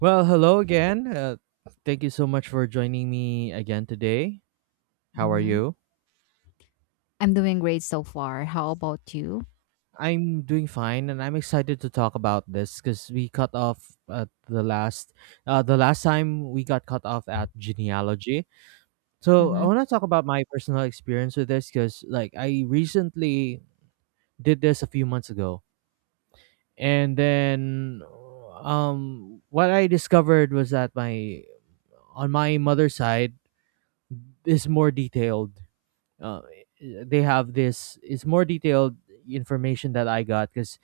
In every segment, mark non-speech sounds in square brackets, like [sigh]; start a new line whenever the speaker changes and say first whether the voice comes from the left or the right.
right: Well, hello again. Thank you so much for joining me again today. How are
left: Mhm.
right: you?
left: I'm doing great so far. How about you?
right: I'm doing fine, and I'm excited to talk about this because we cut off at the last time we got cut off at genealogy. So I
left: Mhm.
right: want to talk about my personal experience with this because, like, I recently did this a few months ago, and then, what I discovered was that my on my mother's side is more detailed uh, they have this it's more detailed information that I got because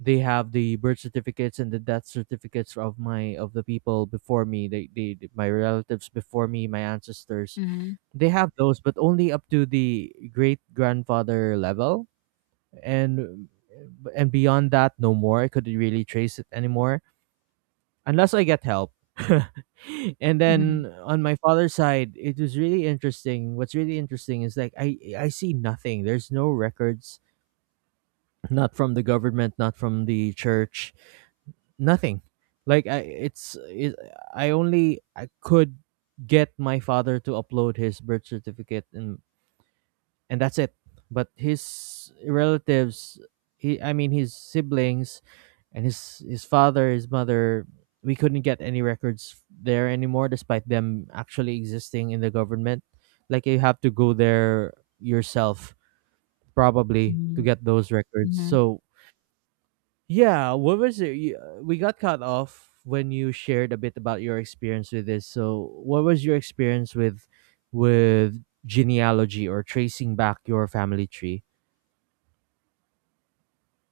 right: they have the birth certificates and the death certificates of my of the people before me they my relatives before me my ancestors
left: Mhm.
right: they have those but only up to the great grandfather level and and beyond that no more I couldn't really trace it anymore unless I get help. [laughs] And
left: Mhm.
right: then on my father's side, it was really interesting. What's really interesting is like I see nothing. There's no records, not from the government, not from the church, nothing. Like I, it's it, I only I could get my father to upload his birth certificate and that's it. But his relatives, he I mean his siblings, and his father, his mother, we couldn't get any records there anymore, despite them actually existing in the government. Like you have to go there yourself probably to
left: Mhm.
right: get those records.
left: Mhm. [laughs]
right: So yeah, what was it? We got cut off when you shared a bit about your experience with this. So what was your experience with with genealogy or tracing back your family tree?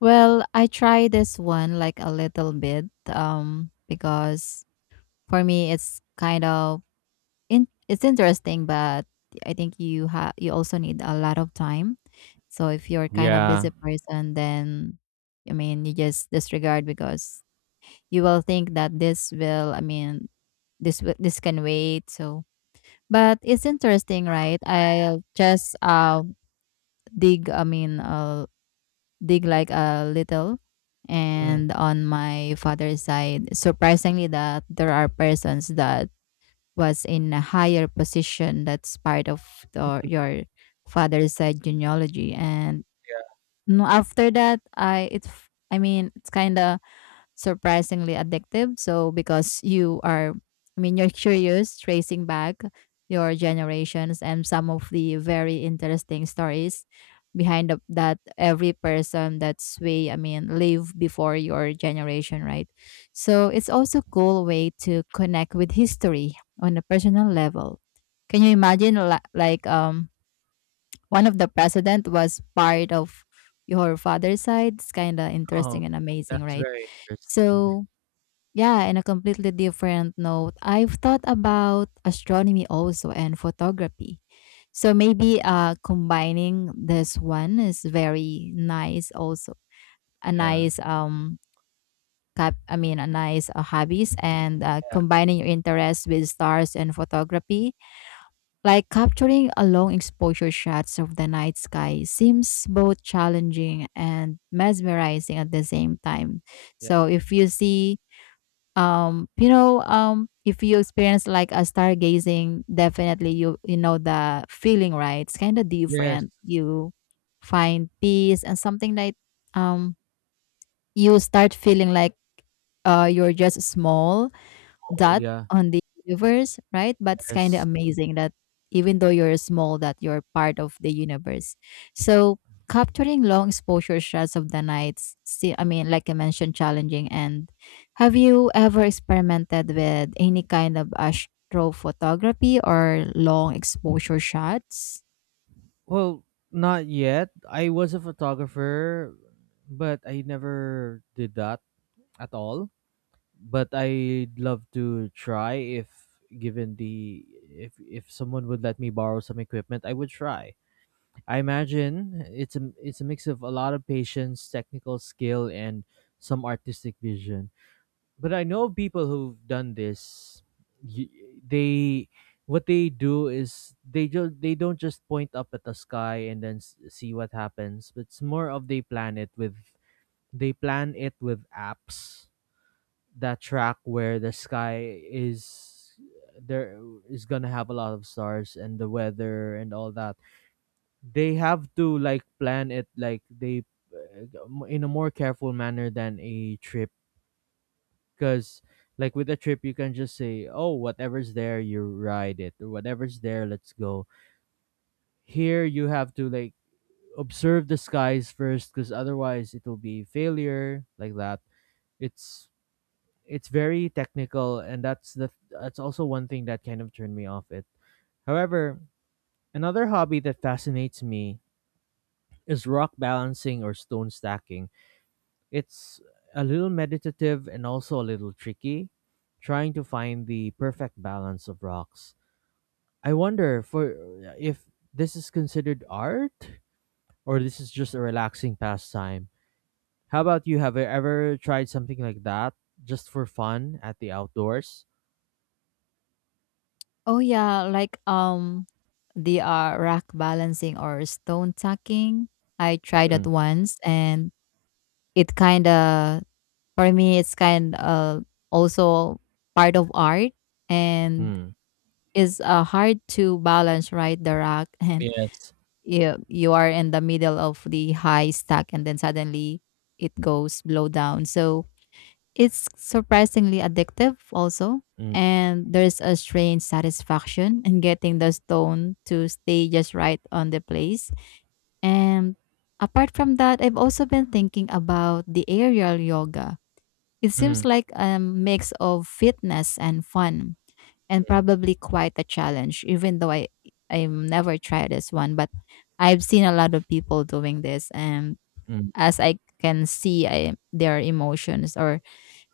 left: Well, I try this one like a little bit because for me it's kind of in, it's interesting, but I think you also need a lot of time. So if you're kind of
right: Yeah.
left: busy person, then I mean you just disregard, because you will think that this will I mean, this can wait. So, but it's interesting, right? I'll just dig, I mean, dig like a little.
right: Mm.
left: And on my father's side, surprisingly that there are persons that was in a higher position that's part of your father's side genealogy. And no, after that, I mean, it's kind of surprisingly addictive. So because I mean, you're curious, tracing back your generations and some of the very interesting stories behind that every person that's way, I mean, live before your generation, right? So it's also a cool way to connect with history on a personal level. Can you imagine, like, one of the president was part of your father's side? It's kind of
right: Oh,
left: interesting and amazing,
right: that's
left: right?
right: very interesting.
left: So, yeah, in a completely different note, I've thought about astronomy also and photography. So maybe combining this one is very nice also. A
right: Yeah.
left: nice cap I mean a nice hobbies, and
right: Yeah,
left: combining your interests with stars and photography, like capturing a long exposure shots of the night sky, seems both challenging and mesmerizing at the same time.
right: yeah.
left: So if you see, if you experience like a stargazing, definitely you, you know the feeling, right? It's kind of
right: Yes.
left: different. You find peace and something like, um you start feeling like, you're just small
right: Oh,
left: dot
right: yeah.
left: on the universe, right? But it's kind of
right: Yes.
left: amazing that even though you're small, that you're part of the universe. So capturing long exposure shots of the night, see, I mean, like I mentioned, challenging. And have you ever experimented with any kind of astrophotography or long exposure shots?
right: Well, not yet. I was a photographer, but I never did that at all. But I'd love to try if given the if someone would let me borrow some equipment, I would try. I imagine it's a mix of a lot of patience, technical skill, and some artistic vision. But I know people who've done this. y- They what they do is they don't just point up at the sky and then see what happens. But it's more of they plan it with apps that track where the sky is there is gonna have a lot of stars and the weather and all that. They have to like plan it like they in a more careful manner than a trip because like with a trip you can just say oh whatever's there you ride it or whatever's there let's go here you have to like observe the skies first because otherwise it will be failure like that it's it's very technical and that's also one thing that kind of turned me off it however another hobby that fascinates me is rock balancing or stone stacking. It's a little meditative and also a little tricky, trying to find the perfect balance of rocks. I wonder for if this is considered art or this is just a relaxing pastime. How about you? Have you ever tried something like that just for fun at the outdoors?
left: Oh yeah, like, the rock balancing or stone tucking. I tried that once, and it kind of, for me, it's kind of also part of art, and
right: Mm-hmm.
left: is hard to balance, right? The rack [laughs] and
right: Yes.
left: you are in the middle of the high stack, and then suddenly it goes blow down. So it's surprisingly addictive also. And there's a strange satisfaction in getting the stone to stay just right on the place. And apart from that, I've also been thinking about the aerial yoga. It
right: Mm-hmm.
left: seems like a mix of fitness and fun, and probably quite a challenge, even though I've never tried this one, but I've seen a lot of people doing this, and as I can see, their emotions or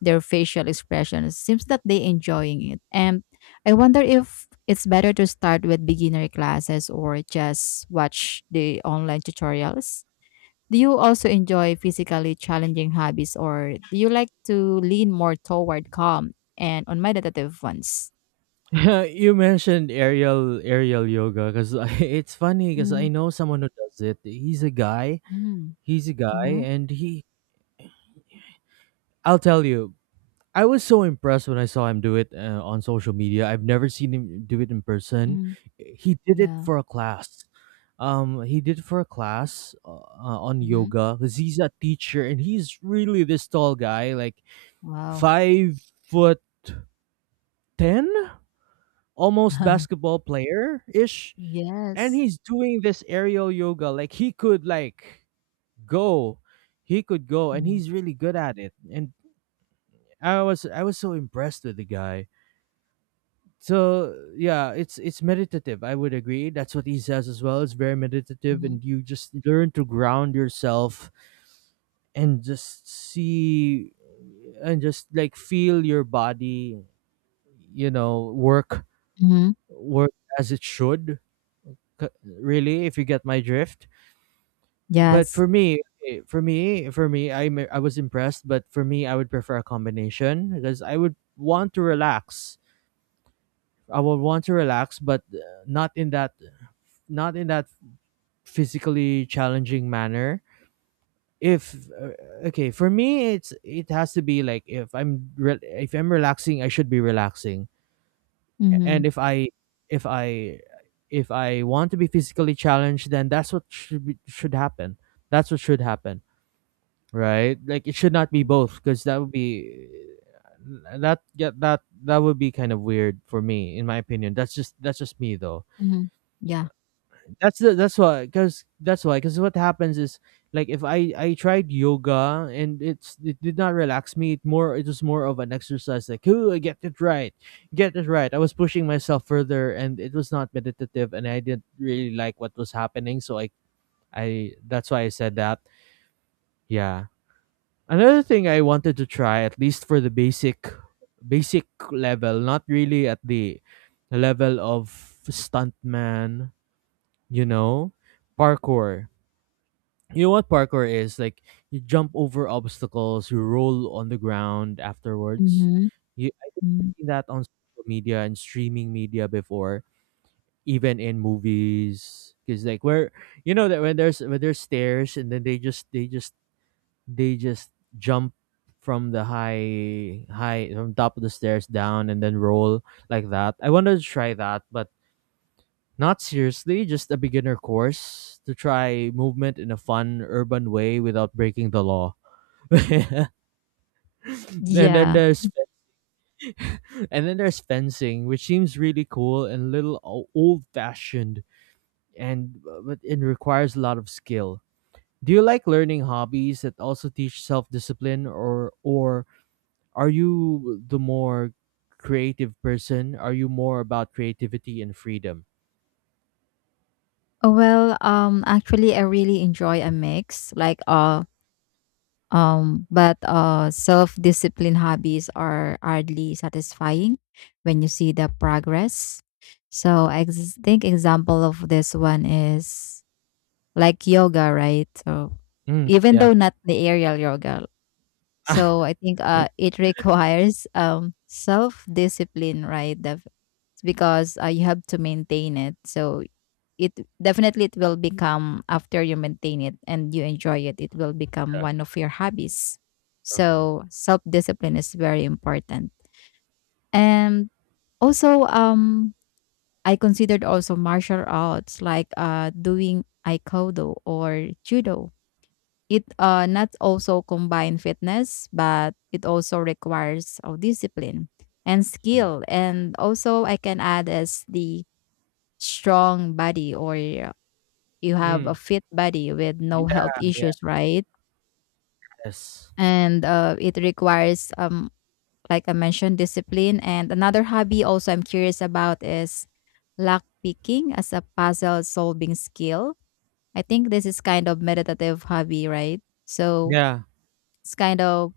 left: their facial expressions, seems that they enjoying it. And I wonder if it's better to start with beginner classes or just watch the online tutorials. Do you also enjoy physically challenging hobbies, or do you like to lean more toward calm and on meditative ones?
right: [laughs] You mentioned aerial yoga because [laughs] it's funny because I
left: Mhm,
right: know someone who does it. He's a guy.
left: mhm,
right: He's a guy,
left: mhm,
right: and he I'll tell you, I was so impressed when I saw him do it on social media. I've never seen him do it in person.
left: mhm.
right: He did it
left: Yeah.
right: for a class. He did it for a class on
left: Mhm.
right: yoga because he's a teacher and he's really this tall guy, like
left: Wow.
right: 5'10", almost
left: [laughs]
right: basketball player ish. And
left: Yes.
right: he's doing this aerial yoga. Like he could like go, he could go, and
left: Mhm.
right: he's really good at it. And I was so impressed with the guy so yeah it's meditative I would agree that's what he says as well it's very meditative
left: Mhm,
right: and you just learn to ground yourself and just see and just like feel your body you know work
left: mhm.
right: work as it should really if you get my drift but
left: Yes.
right: for me for me I am I was impressed but for me I would prefer a combination because I would want to relax I would want to relax but not in that not in that physically challenging manner if uh, okay for me it's it has to be like if I'm if I'm relaxing I should be relaxing
left: Mhm,
right: and if I if I if I want to be physically challenged then that's what should be, should happen that's what should happen right like it should not be both because that would be that yeah, that that would be kind of weird for me in my opinion that's just me though
left: mhm. Yeah.
right: that's why because what happens is like if i tried yoga and it did not relax me it was more of an exercise like ooh I get it right I was pushing myself further and it was not meditative and I didn't really like what was happening so i that's why I said that yeah another thing I wanted to try at least for the basic basic level not really at the level of stuntman you know parkour you know what parkour is like you jump over obstacles you roll on the ground afterwards
left: Mhm,
right: you I have
left: mhm.
right: seen that on social media and streaming media before even in movies because like where you know that when there's stairs and then they just jump from the high high from top of the stairs down and then roll like that I wanted to try that but not seriously, just a beginner course to try movement in a fun urban way without breaking the law. [laughs] and then
left: Yeah.
right: there's and then there's fencing, which seems really cool and little old fashioned and but it requires a lot of skill. Do you like learning hobbies that also teach self discipline or are you the more creative person? Are you more about creativity and freedom?
left: Well, actually, I really enjoy a mix, like, but self-discipline hobbies are hardly satisfying when you see the progress. So I think example of this one is like yoga, right? So
right: Mm,
left: even
right: yeah.
left: though not the aerial yoga, so
right: [laughs]
left: I think it [laughs] requires self-discipline, right? Because you have to maintain it. So it definitely it will become after you maintain it and you enjoy it, it will become one of your hobbies.
right: Okay.
left: So self discipline is very important. And also, I considered also martial arts, like doing aikido or judo. It not also combine fitness, but it also requires of discipline and
right: Mm.
left: skill, and also I can add as the strong body, or you have a
right: Mm.
left: fit body with no health
right: Yeah,
left: issues, right?
right: yes.
left: And it requires, like I mentioned, discipline. And another hobby also I'm curious about is lock picking as a puzzle solving skill. I think this is kind of meditative hobby, right? So
right: Yeah.
left: it's kind of,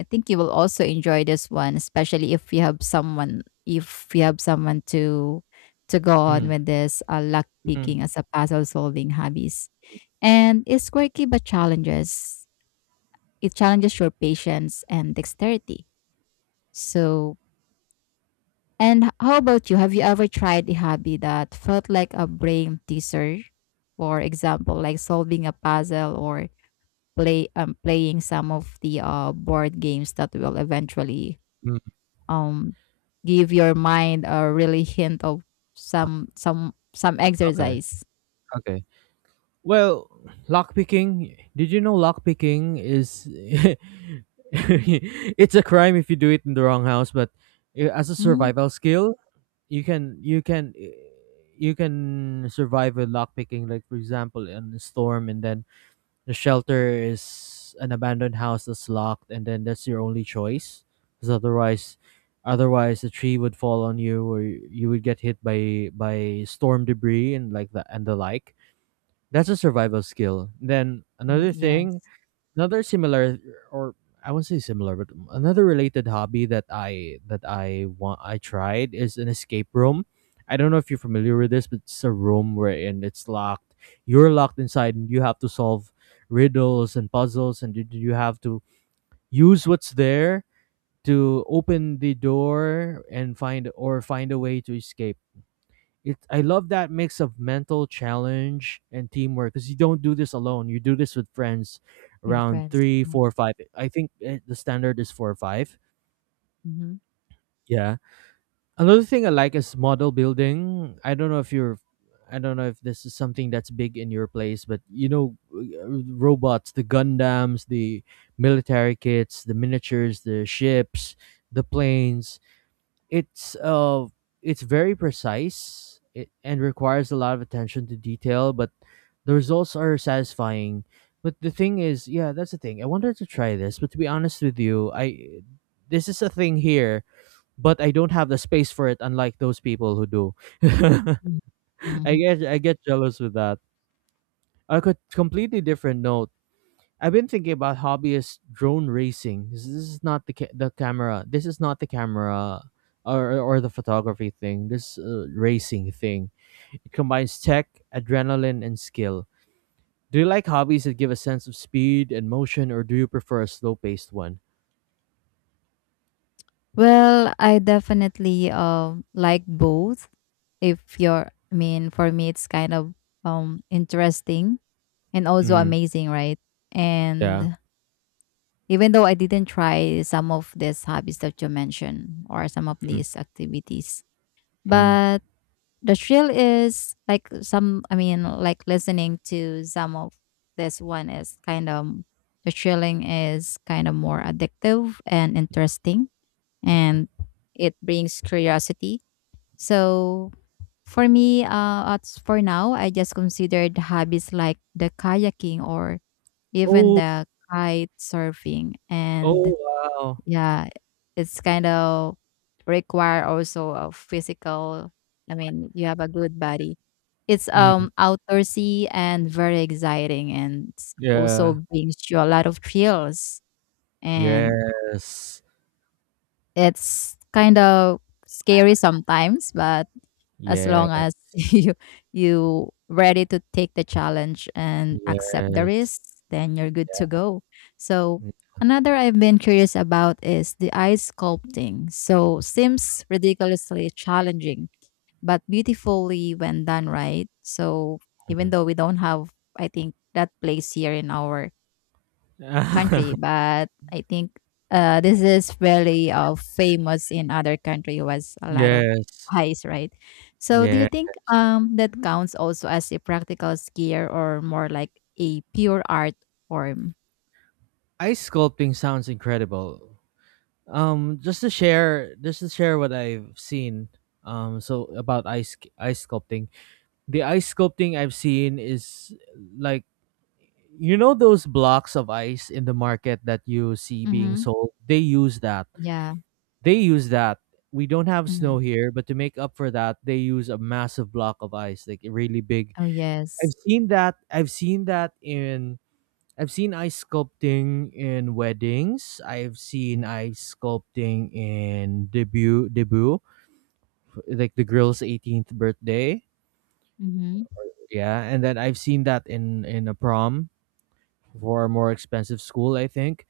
left: I think you will also enjoy this one, especially if you have someone to go on
right: Mm.
left: with this luck
right: Mm.
left: picking as a puzzle solving hobbies. And it's quirky but challenges. It challenges your patience and dexterity. So, and how about you? Have you ever tried a hobby that felt like a brain teaser? For example, like solving a puzzle, or playing some of the board games that will eventually
right: Mm.
left: um give your mind a really hint of some
right: Okay.
left: exercise.
right: Okay. Well, lockpicking. Did you know lockpicking is [laughs] it's a crime if you do it in the wrong house, but as a
left: Mm,
right: survival skill, you can you can survive with lockpicking. Like for example, in a storm, and then the shelter is an abandoned house that's locked, and then that's your only choice. Because otherwise, otherwise the tree would fall on you, or you would get hit by storm debris and like that and the like. That's a survival skill. Then
left: mm.
right: another
left: Yes,
right: thing another similar or I wouldn't say similar, but another related hobby that I tried is an escape room. I don't know if you're familiar with this, but it's a room where and it's locked. You're locked inside and you have to solve riddles and puzzles and you have to use what's there to open the door and find or find a way to escape it I love that mix of mental challenge and teamwork because you don't do this alone. You do this with friends
left: with
right: around
left: friends.
right: three, four, five. I think the standard is four or five.
left: Mm-hmm.
right: Yeah. Another thing I like is model building. I don't know if this is something that's big in your place, but you know, robots, the Gundams, the military kits, the miniatures, the ships, the planes it's uh it's very precise it, and requires a lot of attention to detail, but the results are satisfying. But the thing is, yeah, that's the thing. I wanted to try this, but to be honest with you, I this is a thing here, but I don't have the space for it unlike those people who do. [laughs] I get jealous with that. On a completely different note, I've been thinking about hobbyist drone racing. This is not the the camera. This is not the camera or the photography thing. This racing thing. It combines tech, adrenaline, and skill. Do you like hobbies that give a sense of speed and motion, or do you prefer a slow paced one?
left: Well, I definitely like both. If you're, I mean, for me, it's kind of interesting and also
right: Mm,
left: amazing, right?
right: yeah.
left: And even though I didn't try some of these hobbies that you mentioned or some of
right: Mm,
left: these activities,
right: mm.
left: but the thrill is like some, I mean, like listening to some of this one is kind of, the thrilling is kind of more addictive and interesting, and it brings curiosity. So for me, as for now, I just considered hobbies like the kayaking or even
right: Oh,
left: the kite surfing. And
right: oh, wow.
left: yeah, it's kind of require also a physical, I mean, you have a good body. It's
right: Mm,
left: outdoorsy and very exciting, and it's also
right: yeah.
left: brings you a lot of thrills, and
right: Yes.
left: it's kind of scary sometimes, but as long
right: Yeah.
left: as [laughs] you ready to take the challenge and accept the
right: Yes.
left: risks, then you're good to go. So another I've been curious about is the ice sculpting. So seems ridiculously challenging but beautifully when done right. So even
right: Mm.
left: though we don't have, I think that place here in our country,
right: [laughs]
left: but I think this is really famous in other country was a lot of
right: Yes.
left: highs, right? So do you
right: Yes.
left: think that counts also as a practical skier or more like a pure art form?
right: Ice sculpting sounds incredible. Just to share, just to share what I've seen. So about ice sculpting, the ice sculpting I've seen is like, you know, those blocks of ice in the market that you see being
left: Mm-hmm.
right: sold. They use that.
left: Yeah.
right: They use that. We don't have
left: Mm-hmm.
right: snow here, but to make up for that, they use a massive block of ice, like really big.
left: Oh
right: I've
left: yes.
right: seen that. I've seen that in I've seen ice sculpting in weddings. I've seen ice sculpting in debut, like the girl's 18th birthday.
left: Mm-hmm.
right: Yeah, and then I've seen that in a prom for a more expensive school, I think.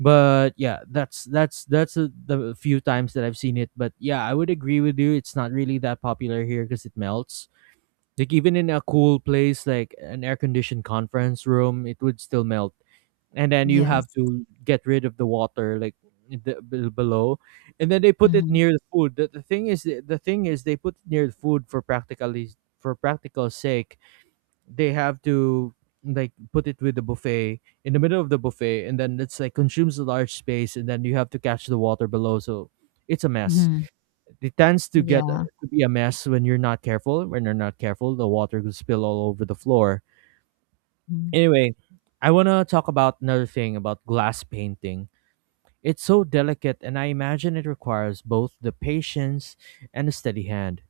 right: But yeah, the few times that I've seen it. But yeah, I would agree with you. It's not really that popular here because it melts. Like even in a cool place, like an air conditioned conference room, it would still melt. And then you have
left: Yes.
right: to get rid of the water, like the, below, and then they put it
left: Mm-hmm.
right: near the the thing is they put it near the food for practically for practical sake. They have to like put it with the buffet in the middle of the buffet, and then it's like consumes a large space, and then you have to catch the water below. So it's a mess.
left: Mm-hmm.
right: It tends to get uh,
left: Yeah.
right: to be a mess when you're not careful when you're not careful, the water will spill all over the floor. Anyway, I want to talk about another thing about glass painting. It's so delicate, and I imagine it requires both the patience and a steady hand.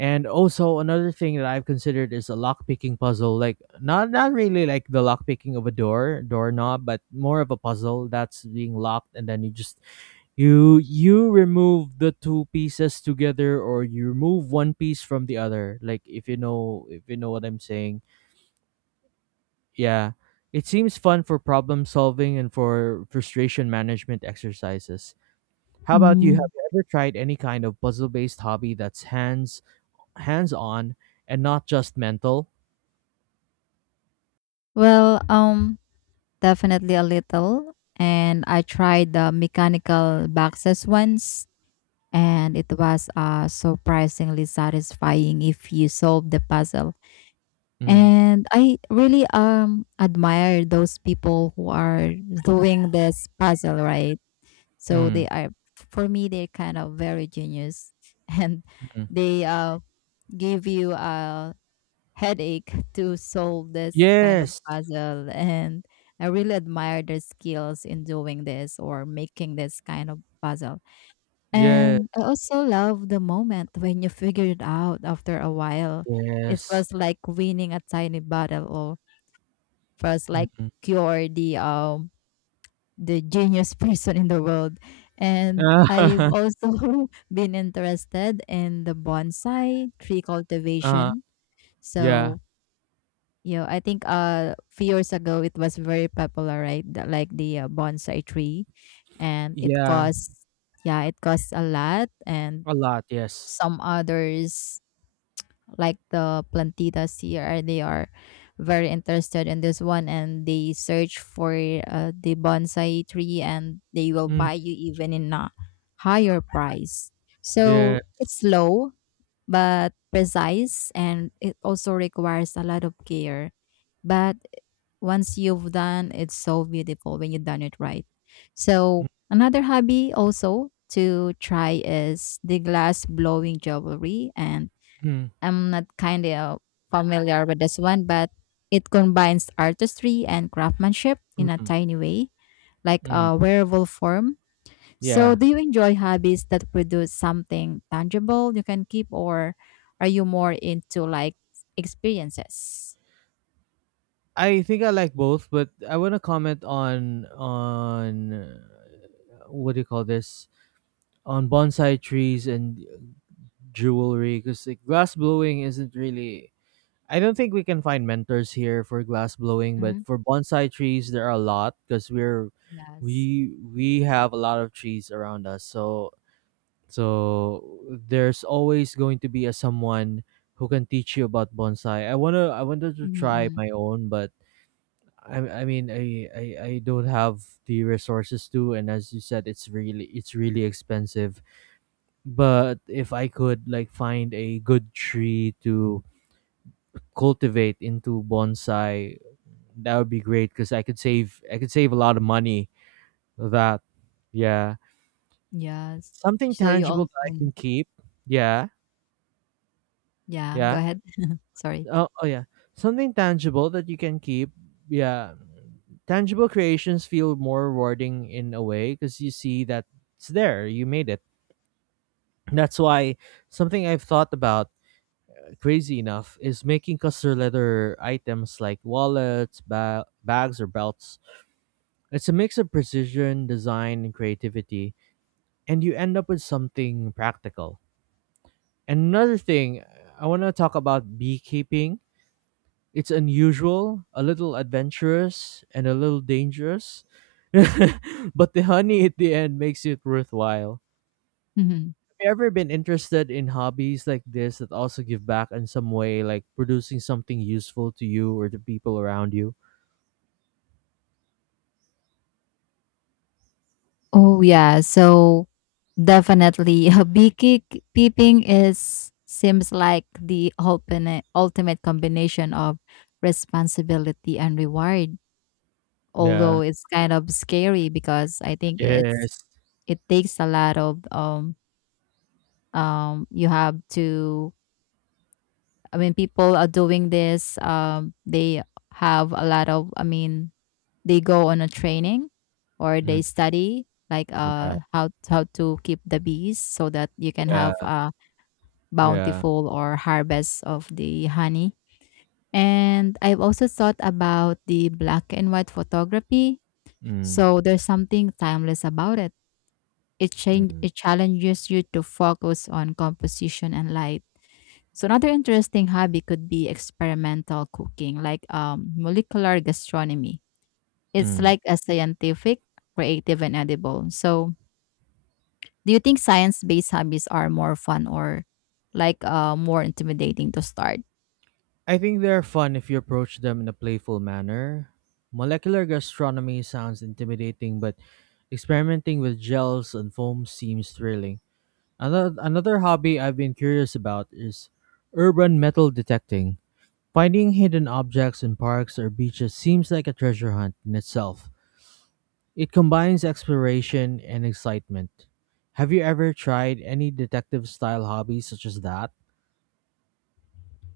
right: And also another thing that I've considered is a lockpicking puzzle, like not really like the lockpicking of a doorknob, but more of a puzzle that's being locked, and then you just you remove the two pieces together, or you remove one piece from the other. Like if you know, if you know what I'm saying, yeah. It seems fun for problem solving and for frustration management exercises. How about you?
left: Mm-hmm.
right: Have you ever tried any kind of puzzle-based hobby that's hands-on and not just mental?
left: Well, definitely a little, and I tried the mechanical boxes once, and it was surprisingly satisfying if you solved the puzzle.
right: Mm,
left: And I really admire those people who are doing [laughs] this puzzle right. So they
right: mm,
left: are for me, they're kind of very genius, [laughs] and
right: mm.
left: they give you a headache to solve this kind of
right: Yes.
left: puzzle and. I really admire their skills in doing this or making this kind of puzzle.
right: Yeah.
left: And I also love the moment when you figure it out after a while. It
right: Yes.
left: was like winning a tiny battle, or first like
right: Mm-hmm.
left: cure the genius [laughs] person in the world. And I've
right: [laughs]
left: also [laughs] been interested in the bonsai tree
right: uh,
left: cultivation.
right: yeah.
left: So I think few years ago it was very popular, right? Like the bonsai tree, and it
right: Yeah.
left: costs, yeah, it costs a lot, and
right: A lot. Yes.
left: some others like the plantitas here, they are very interested in this one, and they search for the bonsai tree, and they will
right: Mm,
left: buy you even in a higher price, so
right: yeah.
left: it's low but precise, and it also requires a lot of care. But once you've done, it's so beautiful when you've done it right. So another hobby also to try is the glass blowing jewelry, and
right: Mm,
left: I'm not kind of familiar with this one, but it combines artistry and craftsmanship in a
right: mm,
left: tiny way, like
right: mm,
left: a wearable form. So,
right: yeah.
left: do you enjoy hobbies that produce something tangible you can keep, or are you more into like experiences?
right: I think I like both, but I want to comment on what do you call this, on bonsai trees and jewelry, because like glass blowing isn't really, I don't think we can find mentors here for glass blowing, but
left: Mm,
right: for bonsai trees there are a lot because
left: yes.
right: we have a lot of trees around us. So there's always going to be a someone who can teach you about bonsai. I wanted to
left: Mm-hmm,
right: try
left: mm-hmm.
right: my own, but I I mean I, I I don't have the resources to, and as you said, it's really expensive. But if I could like find a good tree to cultivate into bonsai, that would be great because I could save a lot of money with that. Yeah.
left: Yes.
right: Something
left: So you
right: tangible
left: also,
right: that I can keep. Yeah.
left: yeah. Go
right: Yeah.
left: ahead. [laughs] Sorry.
right: Oh, oh yeah. Something tangible that you can keep. Yeah. Tangible creations feel more rewarding in a way because you see that it's there. You made it. That's why something I've thought about, crazy enough, is making custom leather items like wallets, bags, or belts. It's a mix of precision, design, and creativity, and you end up with something practical. And another thing, I want to talk about beekeeping. It's unusual, a little adventurous, and a little dangerous, [laughs] but the honey at the end makes it worthwhile.
left: hmm
right: You ever been interested in hobbies like this that also give back in some way, like producing something useful to you or the people around you?
left: Oh yeah. So definitely, [laughs] beekeeping is seems like the ultimate combination of responsibility and reward.
right: Yeah.
left: Although it's kind of scary, because I think
right: Yes.
left: it takes a lot of you have to, I mean, people are doing this, they have a lot of, I mean, they go on a training or
right: Mm,
left: they study like
right: yeah.
left: how to keep the bees, so that you can
right: Yeah.
left: have a
right: Yeah.
left: bountiful or harvest of the honey. And I've also thought about the black and white photography.
right: Mm,
left: So there's something timeless about it. It, change,
right: mm,
left: it challenges you to focus on composition and light. So another interesting hobby could be experimental cooking, like, molecular gastronomy. It's
right: mm.
left: like a scientific, creative, and edible. So do you think science-based hobbies are more fun or like more intimidating to start?
right: I think they're fun if you approach them in a playful manner. Molecular gastronomy sounds intimidating, but experimenting with gels and foams seems thrilling. Another hobby I've been curious about is urban metal detecting. Finding hidden objects in parks or beaches seems like a treasure hunt in itself. It combines exploration and excitement. Have you ever tried any detective style hobbies such as that?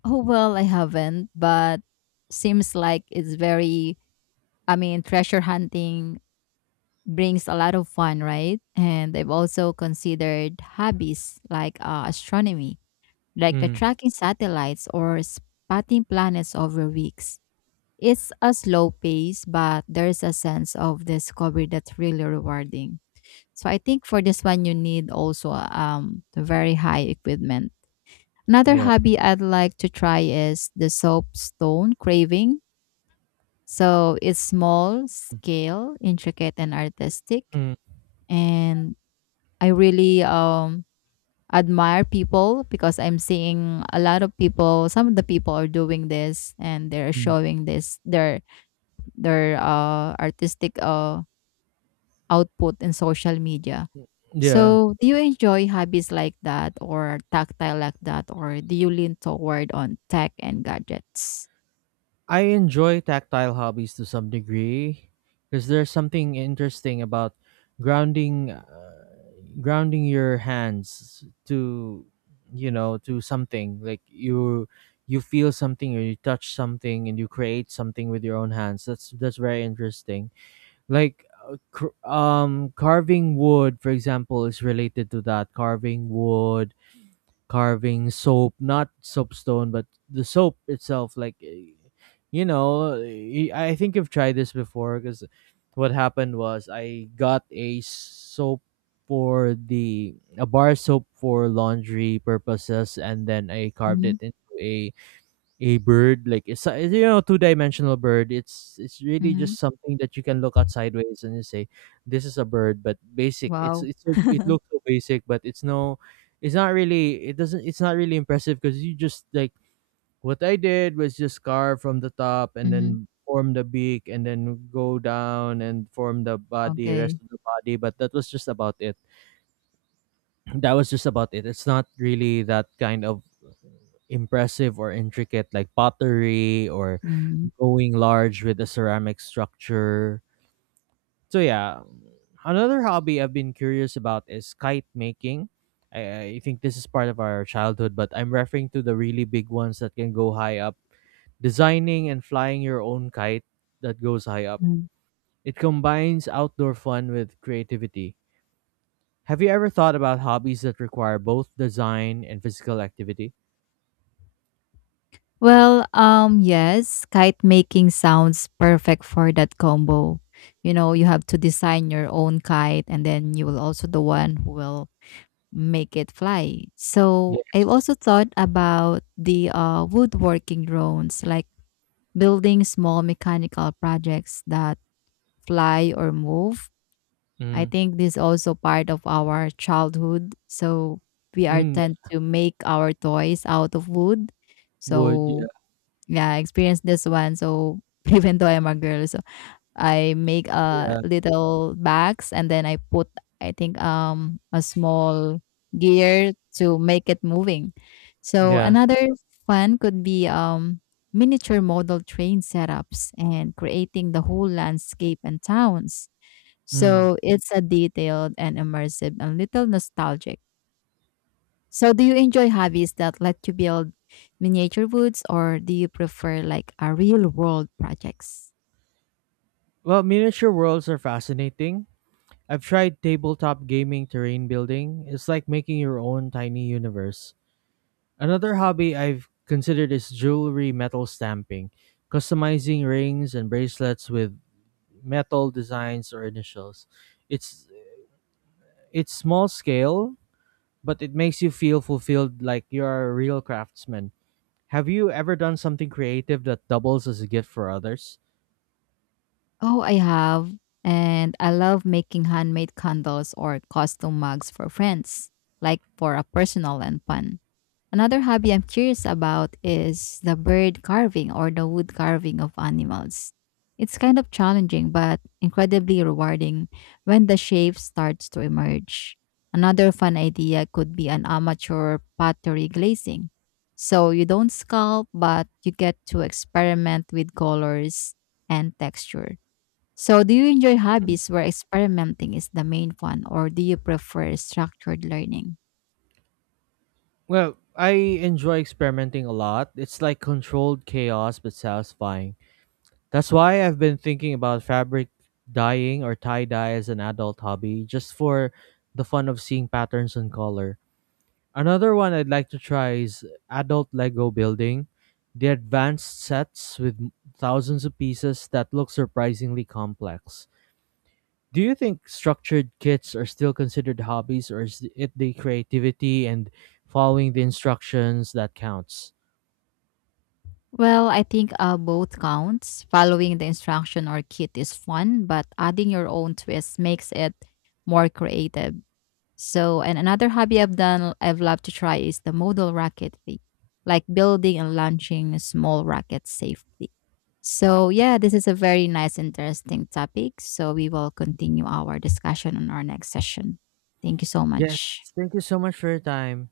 left: Oh well, I haven't, but seems like it's very. I mean, treasure hunting brings a lot of fun, right? And I've also considered hobbies like astronomy, like the
right: Mm,
left: tracking satellites or spotting planets over weeks. It's a slow pace, but there's a sense of discovery that's really rewarding. So I think for this one, you need also the very high equipment. Another
right: yeah.
left: hobby I'd like to try is the soapstone craving. So it's small, scale, intricate, and artistic.
right: Mm,
left: And I really admire people, because I'm seeing a lot of people, some of the people are doing this, and they're
right: mm.
left: showing this their artistic output in social media.
right: Yeah.
left: So do you enjoy hobbies like that or tactile like that, or do you lean toward on tech and gadgets?
right: I enjoy tactile hobbies to some degree because there's something interesting about grounding uh, grounding your hands to, you know, to something, like you feel something or you touch something and you create something with your own hands. That's very interesting. Like carving wood, for example, is related to that. Carving wood, carving soap, not soapstone, but the soap itself. Like, eh, you know, eh, I think you've tried this before. Because what happened was I got a soap for the a bar soap for laundry purposes, and then I carved
left: Mm-hmm.
right: it into a bird. Like it's a, you know, two dimensional bird. It's really
left: Mm-hmm.
right: just something that you can look at sideways and you say, this is a bird, but basic. it's
left: Wow.
right: it's so, it looks so basic, but it's no, it's not really, it doesn't, it's not really impressive, because you just like, what I did was just carve from the top and
left: Mm-hmm.
right: then form the beak and then go down and form the body rest
left: Okay.
right: of the body, but that was just about it. [clears throat] That was just about it. It's not really that kind of impressive or intricate like pottery or
left: Mm-hmm.
right: going large with a ceramic structure. So yeah, another hobby I've been curious about is kite making. I think this is part of our childhood, but I'm referring to the really big ones that can go high up. Designing and flying your own kite that goes high up. It combines outdoor fun with creativity. Have you ever thought about hobbies that require both design and physical activity?
left: Well, yes, kite making sounds perfect for that combo. You have to design your own kite, and then you will also the one who will make it fly. So
right: Yeah.
left: I've also thought about the woodworking drones, like building small mechanical projects that fly or move. I
right: Mm.
left: think this is also part of our childhood. So we are
right: Mm.
left: tend
right: Yeah.
left: to make our toys out of wood.
right: Wood.
left: So
right: Yeah.
left: yeah, I experienced this one. So [laughs] even though I'm a girl, so I make a
right: Yeah.
left: little bags, and then I put, I think, a small gear to make it moving. So
right: Yeah.
left: another fun could be miniature model train setups and creating the whole landscape and towns.
right: Mm.
left: So it's a detailed and immersive and little nostalgic. So, do you enjoy hobbies that let you build miniature woods, or do you prefer like a real world projects?
right: Well, miniature worlds are fascinating. I've tried tabletop gaming terrain building. It's like making your own tiny universe. Another hobby I've considered is jewelry metal stamping, customizing rings and bracelets with metal designs or initials. It's it's small scale, but it makes you feel fulfilled like you are a real craftsman. Have you ever done something creative that doubles as a gift for others?
left: Oh, I have, and I love making handmade candles or custom mugs for friends, like for a personal and fun. Another hobby I'm curious about is the bird carving or the wood carving of animals. It's kind of challenging but incredibly rewarding when the shape starts to emerge. Another fun idea could be an amateur pottery glazing. So you don't sculpt, but you get to experiment with colors and texture. So, do you enjoy hobbies where experimenting is the main fun, or do you prefer structured learning?
right: Well, I enjoy experimenting a lot. It's like controlled chaos but satisfying. That's why I've been thinking about fabric dyeing or tie dye as an adult hobby, just for the fun of seeing patterns and color. Another one I'd like to try is adult Lego building. The advanced sets with thousands of pieces that look surprisingly complex. Do you think structured kits are still considered hobbies, or is it the creativity and following the instructions that counts?
left: Well, I think both counts. Following the instruction or kit is fun, but adding your own twist makes it more creative. So, and another hobby I've done, I've loved to try is the modal rocketry, like building and launching small rockets safely. So, yeah, this is a very nice, interesting topic. So, we will continue our discussion on our next session. Thank you so
right: Yes,
left: much.
right: thank you so much for your time.